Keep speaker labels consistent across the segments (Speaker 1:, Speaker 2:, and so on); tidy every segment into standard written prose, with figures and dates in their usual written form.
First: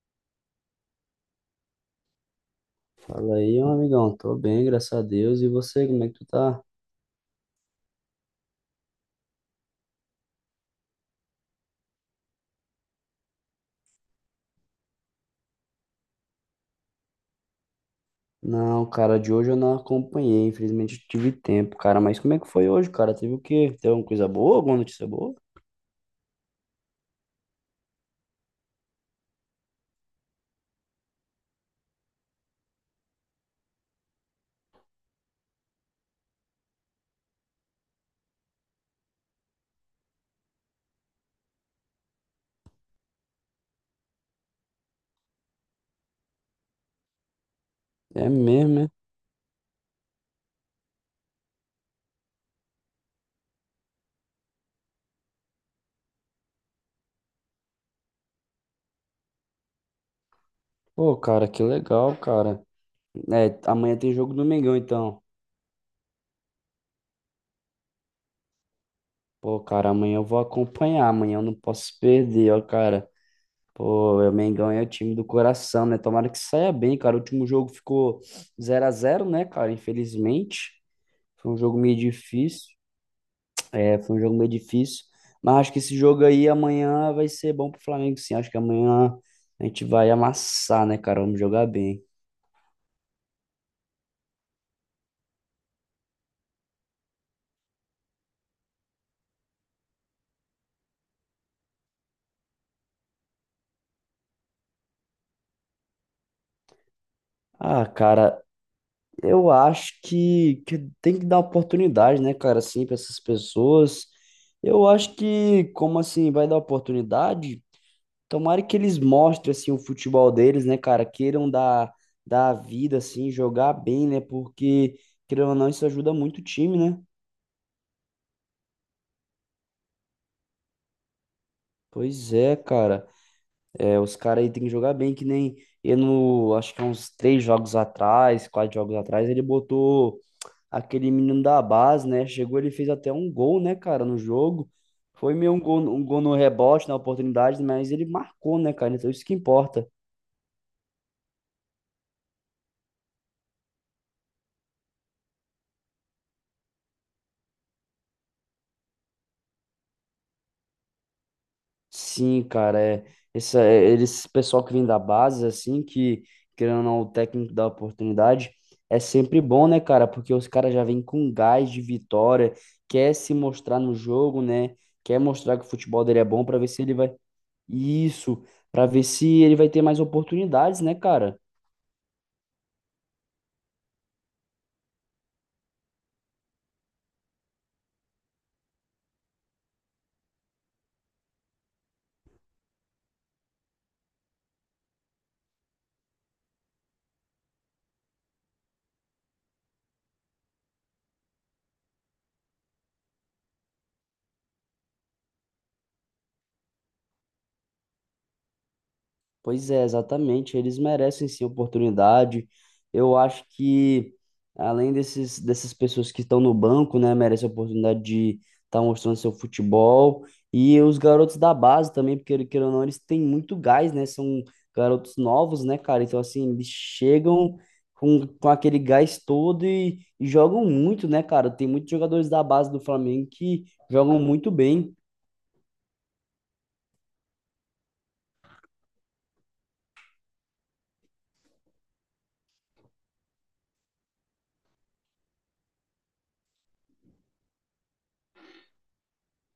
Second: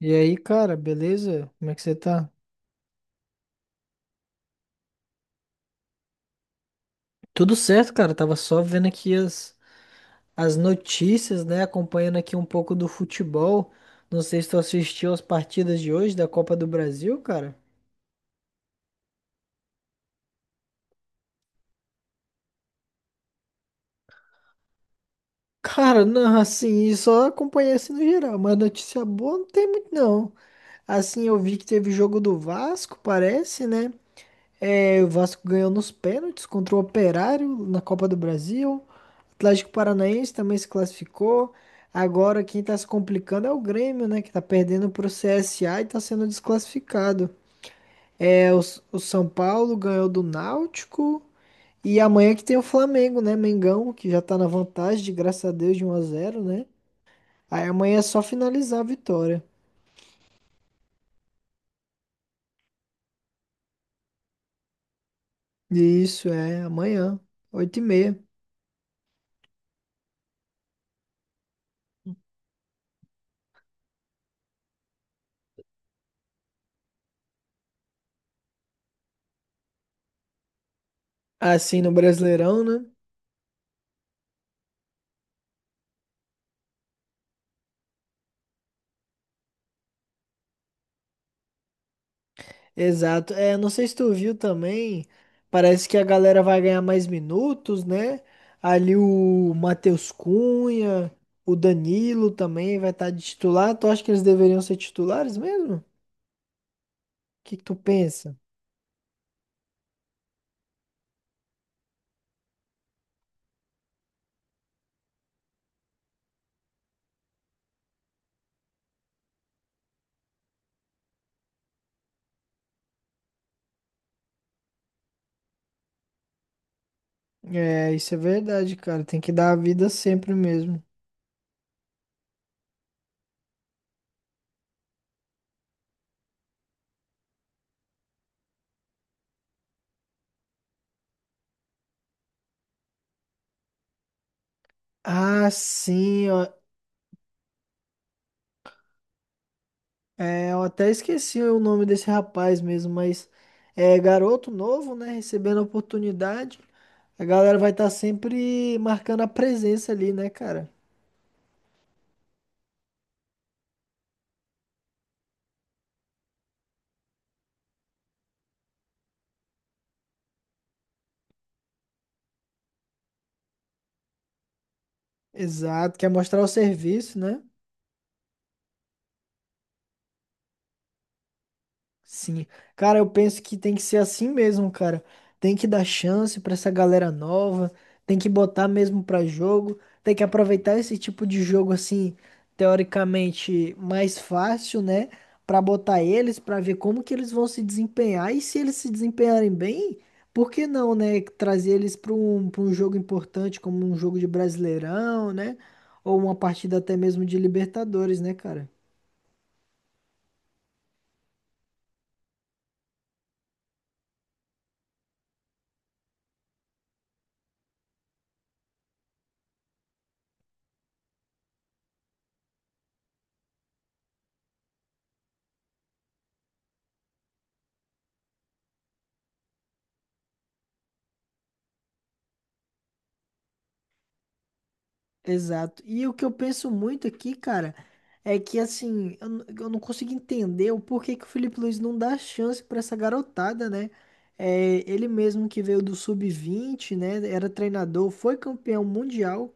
Speaker 1: E aí, cara, beleza? Como é que você tá?
Speaker 2: Fala aí, meu amigão. Tô bem, graças a Deus. E você, como é que tu tá?
Speaker 1: Tudo certo, cara. Tava só vendo aqui as notícias, né? Acompanhando aqui um pouco do futebol. Não sei se tu assistiu as partidas de hoje da Copa do Brasil, cara.
Speaker 2: Não, cara, de hoje eu não acompanhei. Infelizmente eu tive tempo, cara. Mas como é que foi hoje, cara? Teve o quê? Teve alguma coisa boa? Alguma notícia boa?
Speaker 1: Cara, não, assim, só acompanhei assim no geral, mas notícia boa não tem muito, não. Assim, eu vi que teve jogo do Vasco, parece, né? É, o Vasco ganhou nos pênaltis contra o Operário na Copa do Brasil. Atlético Paranaense também se classificou. Agora quem está se complicando é o Grêmio, né? Que está perdendo para pro CSA e está sendo desclassificado.
Speaker 2: É
Speaker 1: É, o,
Speaker 2: mesmo,
Speaker 1: S-
Speaker 2: né?
Speaker 1: o São Paulo ganhou do Náutico. E amanhã que tem o Flamengo, né? Mengão, que já tá na vantagem, de graças a Deus, de 1-0, né? Aí amanhã é só finalizar a vitória.
Speaker 2: Pô, cara, que legal, cara. É, amanhã tem jogo do Mengão, então.
Speaker 1: Isso, é, amanhã, 8:30.
Speaker 2: Pô, cara, amanhã eu vou acompanhar. Amanhã eu não posso perder, ó, cara. Pô, o Mengão é o time do coração, né? Tomara que saia bem, cara. O último jogo ficou zero a zero né, cara? Infelizmente. Foi um jogo
Speaker 1: Assim no
Speaker 2: meio
Speaker 1: Brasileirão,
Speaker 2: difícil.
Speaker 1: né?
Speaker 2: É, foi um jogo meio difícil. Mas acho que esse jogo aí amanhã vai ser bom pro Flamengo, sim. Acho que amanhã a gente vai amassar, né, cara? Vamos jogar bem.
Speaker 1: Exato. É, não sei se tu viu também, parece que a galera vai ganhar mais minutos, né? Ali o Matheus Cunha, o Danilo também vai estar de titular. Tu acha que eles deveriam ser titulares mesmo? O que que tu
Speaker 2: Ah,
Speaker 1: pensa?
Speaker 2: cara, eu acho que tem que dar oportunidade, né, cara, assim, para essas pessoas. Eu acho que, como assim, vai dar oportunidade? Tomara que eles mostrem, assim, o futebol deles, né, cara? Queiram dar a vida, assim, jogar bem, né? Porque, querendo ou não, isso ajuda muito o time, né?
Speaker 1: É, isso é verdade, cara. Tem que dar a vida sempre mesmo.
Speaker 2: Pois é, cara. É, os caras aí tem que jogar bem, que nem eu no, acho que há uns três jogos atrás, quatro jogos atrás, ele botou aquele menino da base, né? Chegou, ele fez até um gol, né, cara, no jogo. Foi
Speaker 1: Ah,
Speaker 2: meio um gol
Speaker 1: sim,
Speaker 2: no
Speaker 1: ó.
Speaker 2: rebote, na oportunidade, mas ele marcou, né, cara? Então isso que importa.
Speaker 1: É, eu até esqueci o nome desse rapaz mesmo, mas é garoto novo, né? Recebendo a oportunidade. A galera vai estar sempre marcando a presença ali, né, cara?
Speaker 2: Sim, cara, é, esse, é, pessoal que vem da base, assim, que, querendo ou não, o técnico dá oportunidade, é sempre bom, né, cara? Porque os caras já vêm com gás de vitória, quer se mostrar no jogo, né? Quer mostrar que o
Speaker 1: Exato,
Speaker 2: futebol
Speaker 1: quer
Speaker 2: dele é
Speaker 1: mostrar
Speaker 2: bom
Speaker 1: o
Speaker 2: pra ver se ele vai.
Speaker 1: serviço, né?
Speaker 2: Isso, pra ver se ele vai ter mais oportunidades, né, cara?
Speaker 1: Sim, cara, eu penso que tem que ser assim mesmo, cara. Tem que dar chance pra essa galera nova, tem que botar mesmo pra jogo, tem que aproveitar esse tipo de jogo assim, teoricamente mais fácil, né, pra botar eles pra ver como que eles vão se desempenhar e se eles se desempenharem bem, por que não, né, trazer eles para um jogo importante como um jogo de Brasileirão, né, ou uma partida até mesmo de Libertadores, né, cara?
Speaker 2: Pois é, exatamente. Eles merecem sim oportunidade. Eu acho que, além desses, dessas pessoas que estão no banco, né, merecem a oportunidade de estar mostrando seu futebol. E os garotos da base também, porque, queira ou não, eles têm muito gás, né? São garotos novos, né, cara? Então, assim, eles chegam com aquele gás todo e jogam muito, né, cara? Tem muitos jogadores da base do Flamengo que jogam muito bem.
Speaker 1: Exato. E o que eu penso muito aqui, cara, é que assim, eu não consigo entender o porquê que o Felipe Luiz não dá chance pra essa garotada, né? É, ele mesmo que veio do sub-20, né? Era treinador, foi campeão mundial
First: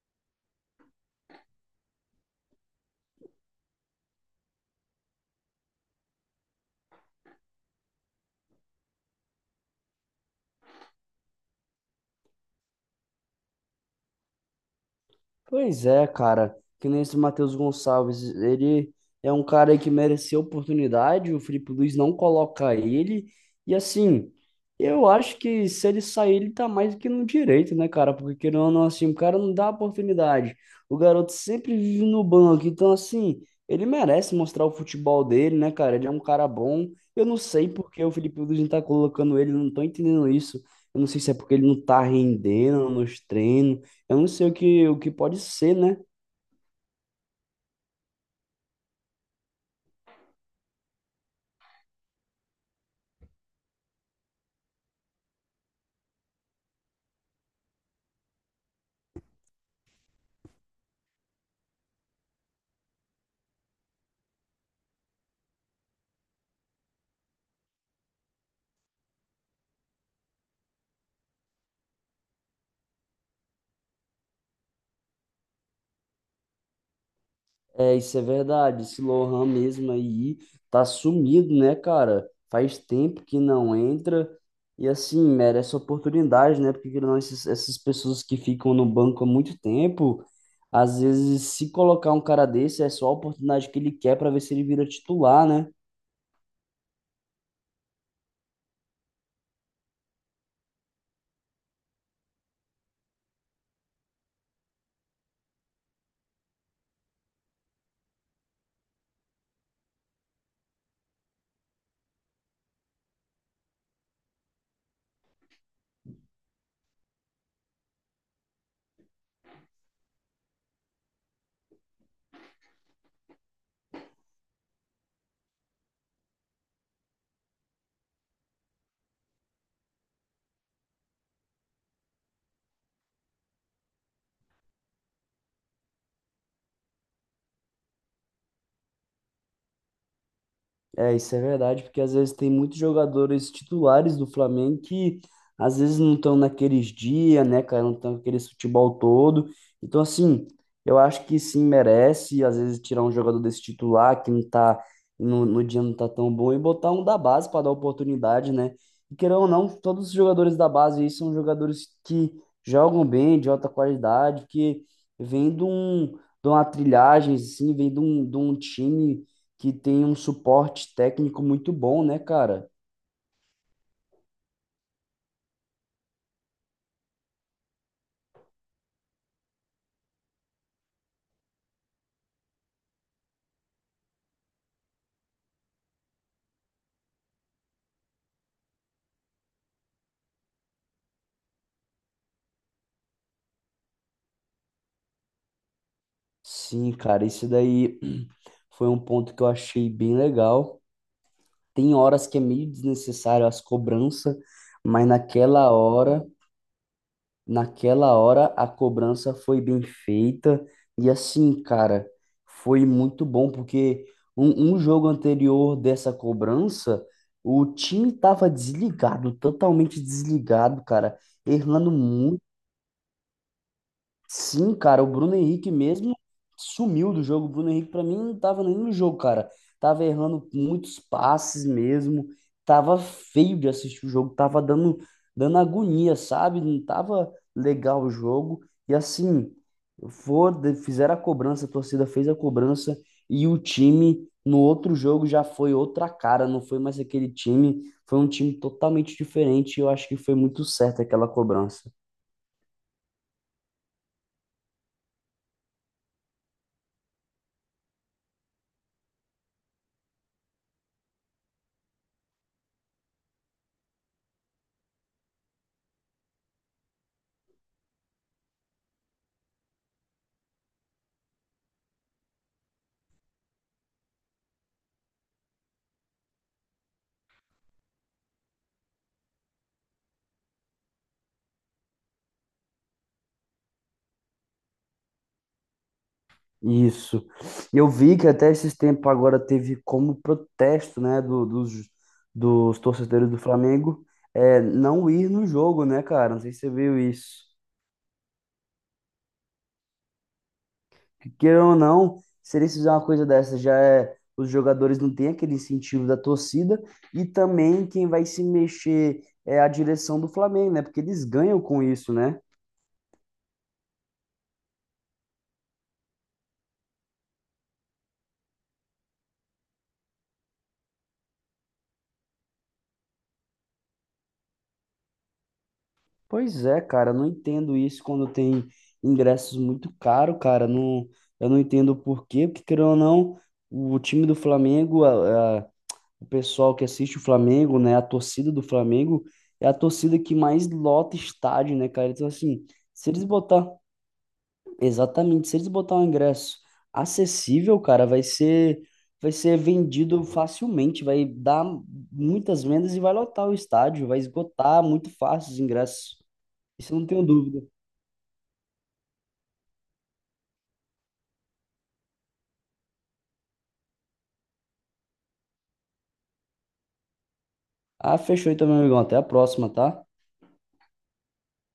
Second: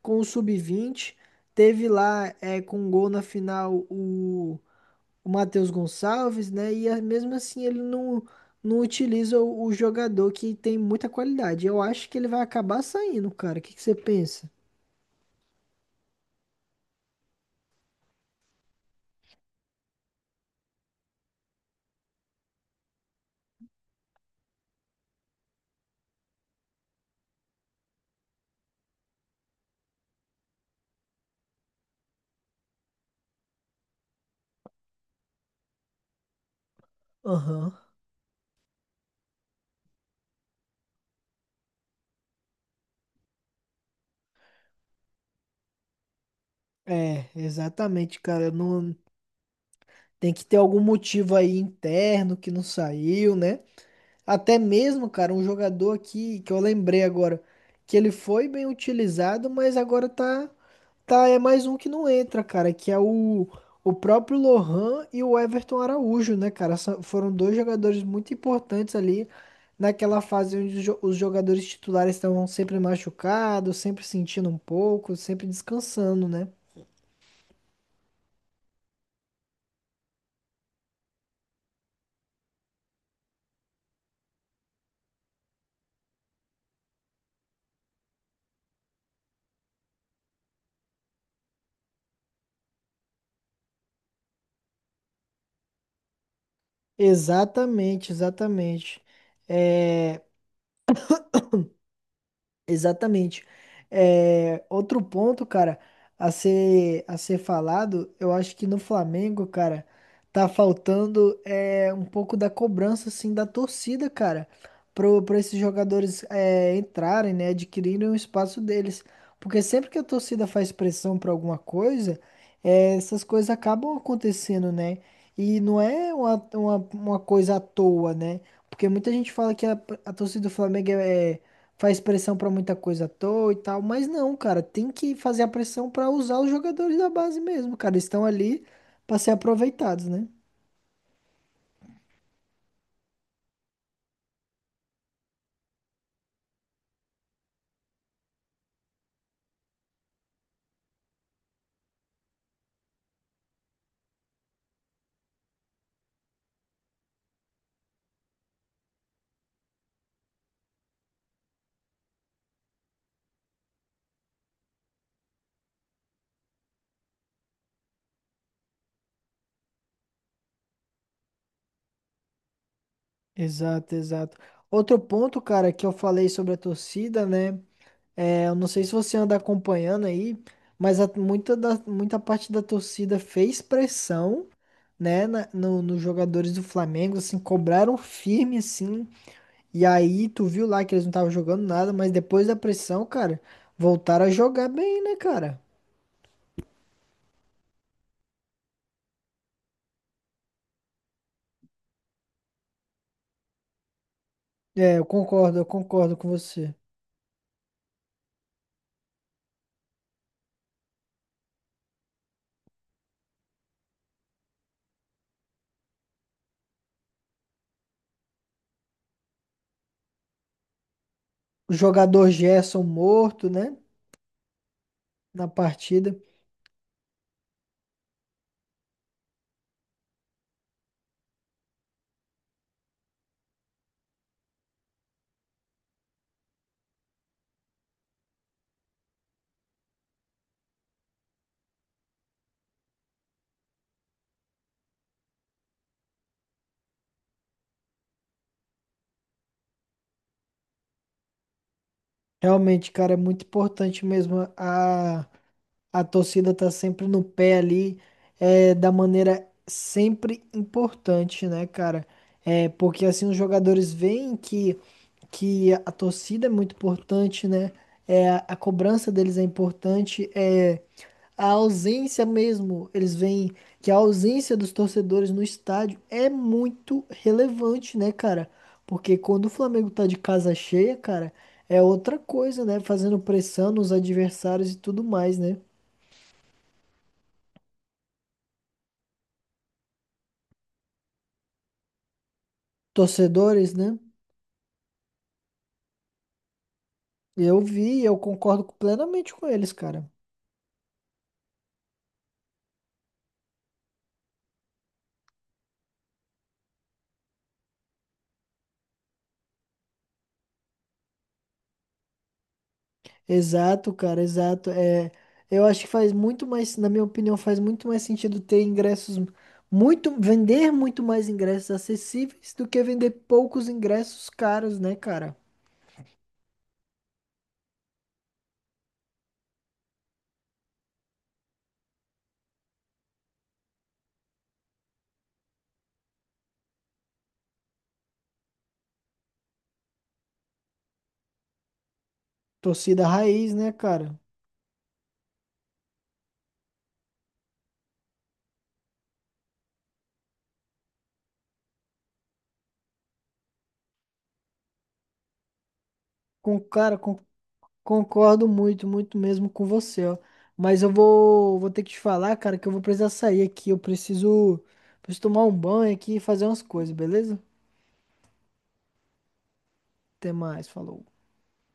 Speaker 1: com o sub-20, teve lá com um gol na final o Matheus Gonçalves, né? Mesmo assim ele não utiliza o jogador que tem muita qualidade. Eu acho que ele vai acabar saindo, cara. O que que você pensa?
Speaker 2: Pois é, cara. Que nem esse Matheus Gonçalves. Ele é um cara que mereceu oportunidade. O Felipe Luiz não coloca ele. E assim, eu acho que se ele sair, ele tá mais do que no direito, né, cara? Porque querendo ou não, assim, o cara não dá oportunidade. O garoto sempre vive no banco. Então, assim, ele merece mostrar o futebol dele, né, cara? Ele é um cara bom. Eu não sei
Speaker 1: Aham.
Speaker 2: por que o Felipe Luiz não tá colocando ele. Eu Não tô entendendo isso. Eu não sei se é porque ele não tá rendendo nos treinos. Eu não sei o que pode ser, né?
Speaker 1: É, exatamente, cara. Não tem que ter algum motivo aí interno que não saiu, né? Até mesmo, cara, um jogador aqui que eu lembrei agora que ele foi bem utilizado, mas agora tá é mais um que não entra, cara, que é o próprio Lohan e o Everton Araújo, né, cara? Foram dois jogadores muito importantes ali naquela fase onde os jogadores titulares estavam sempre machucados, sempre sentindo um pouco, sempre descansando, né?
Speaker 2: É, isso é verdade. Esse Lohan mesmo aí tá sumido, né, cara? Faz tempo que não entra. E assim, merece oportunidade, né? Porque querendo ou não, essas pessoas que ficam no banco há muito tempo, às vezes, se colocar um cara desse, é só a oportunidade que ele quer para ver se ele vira titular, né?
Speaker 1: Exatamente, exatamente. É, exatamente. É, outro ponto, cara, a ser falado, eu acho que no Flamengo, cara, tá faltando um pouco da cobrança, assim, da torcida, cara, pra esses jogadores entrarem, né, adquirirem o espaço deles. Porque sempre que a torcida faz pressão pra alguma coisa, essas coisas acabam acontecendo, né? E não é uma coisa à toa, né? Porque muita gente fala que a torcida do Flamengo faz pressão pra muita coisa à toa e tal, mas não, cara, tem que fazer a pressão pra usar os jogadores da base mesmo, cara, eles estão ali pra ser aproveitados, né?
Speaker 2: É, isso é verdade, porque às vezes tem muitos jogadores titulares do Flamengo que às vezes não estão naqueles dias, né, cara? Não estão naquele futebol todo. Então, assim, eu acho que sim merece, às vezes, tirar um jogador desse titular que não tá no dia não tá tão bom e botar um da base para dar oportunidade, né? E querendo ou não, todos os jogadores da base aí são jogadores que jogam bem, de alta qualidade, que vêm de um, de uma trilhagem, assim, vêm de um time que tem um suporte técnico muito bom, né, cara?
Speaker 1: Exato, exato. Outro ponto, cara, que eu falei sobre a torcida, né? É, eu não sei se você anda acompanhando aí, mas muita parte da torcida fez pressão, né, na- no, nos jogadores do Flamengo, assim, cobraram firme, assim, e aí, tu viu lá que eles não estavam jogando nada, mas depois da pressão, cara, voltaram a jogar bem, né, cara?
Speaker 2: Sim, cara, isso daí foi um ponto que eu achei bem legal. Tem horas que é meio desnecessário as cobranças,
Speaker 1: É,
Speaker 2: mas
Speaker 1: eu concordo com você.
Speaker 2: naquela hora a cobrança foi bem feita e assim, cara, foi muito bom porque um jogo anterior dessa cobrança, o time tava desligado, totalmente desligado, cara,
Speaker 1: O
Speaker 2: errando.
Speaker 1: jogador Gerson morto, né,
Speaker 2: Sim, cara, o Bruno
Speaker 1: na
Speaker 2: Henrique
Speaker 1: partida.
Speaker 2: mesmo sumiu do jogo. O Bruno Henrique, pra mim, não tava nem no jogo, cara. Tava errando muitos passes mesmo. Tava feio de assistir o jogo. Tava dando agonia, sabe? Não tava legal o jogo. E assim, fizeram a cobrança, a torcida fez a cobrança. E o time, no outro jogo, já foi outra cara. Não foi mais aquele time. Foi um time totalmente diferente. Eu acho que foi muito certo aquela cobrança.
Speaker 1: Realmente, cara, é muito importante mesmo. A torcida tá sempre no pé ali, da maneira sempre importante, né, cara? É, porque assim os jogadores veem que a torcida é muito importante, né? É, a cobrança deles é importante. A ausência mesmo, eles veem que a ausência dos torcedores no estádio é muito relevante, né, cara? Porque quando o Flamengo tá de casa cheia, cara, é outra coisa, né? Fazendo pressão nos adversários e tudo mais, né?
Speaker 2: Isso. Eu vi que até esses tempos agora teve como protesto, né, dos torcedores do
Speaker 1: Torcedores, né?
Speaker 2: Flamengo, é, não ir no jogo, né, cara? Não sei se você viu isso.
Speaker 1: Eu vi, e eu concordo plenamente com eles, cara.
Speaker 2: Que queira ou não, se eles fizerem uma coisa dessa, já é, os jogadores não têm aquele incentivo da torcida e também quem vai se mexer é a direção do Flamengo, né? Porque eles ganham com isso, né?
Speaker 1: Exato, cara, exato. É, eu acho que faz muito mais, na minha opinião, faz muito mais sentido ter ingressos muito, vender muito mais ingressos acessíveis do que vender poucos ingressos caros, né, cara?
Speaker 2: Pois é, cara, eu não entendo isso quando tem ingressos muito caros, cara. Não, eu não entendo o porquê, porque querendo ou não, o time do Flamengo, o pessoal que assiste o Flamengo, né, a torcida do Flamengo é a torcida que mais lota estádio, né, cara? Então assim,
Speaker 1: Torcida
Speaker 2: se eles
Speaker 1: raiz,
Speaker 2: botar,
Speaker 1: né, cara?
Speaker 2: exatamente, se eles botar um ingresso acessível, cara, vai ser vendido facilmente, vai dar muitas vendas e vai lotar o estádio, vai esgotar muito fácil os ingressos. Isso
Speaker 1: Cara,
Speaker 2: eu não tenho dúvida.
Speaker 1: concordo muito, muito mesmo com você, ó. Mas eu vou ter que te falar, cara, que eu vou precisar sair aqui. Eu preciso tomar um banho aqui e fazer umas coisas, beleza?
Speaker 2: Ah, fechou então, meu amigão. Até a próxima, tá?
Speaker 1: Até mais, falou.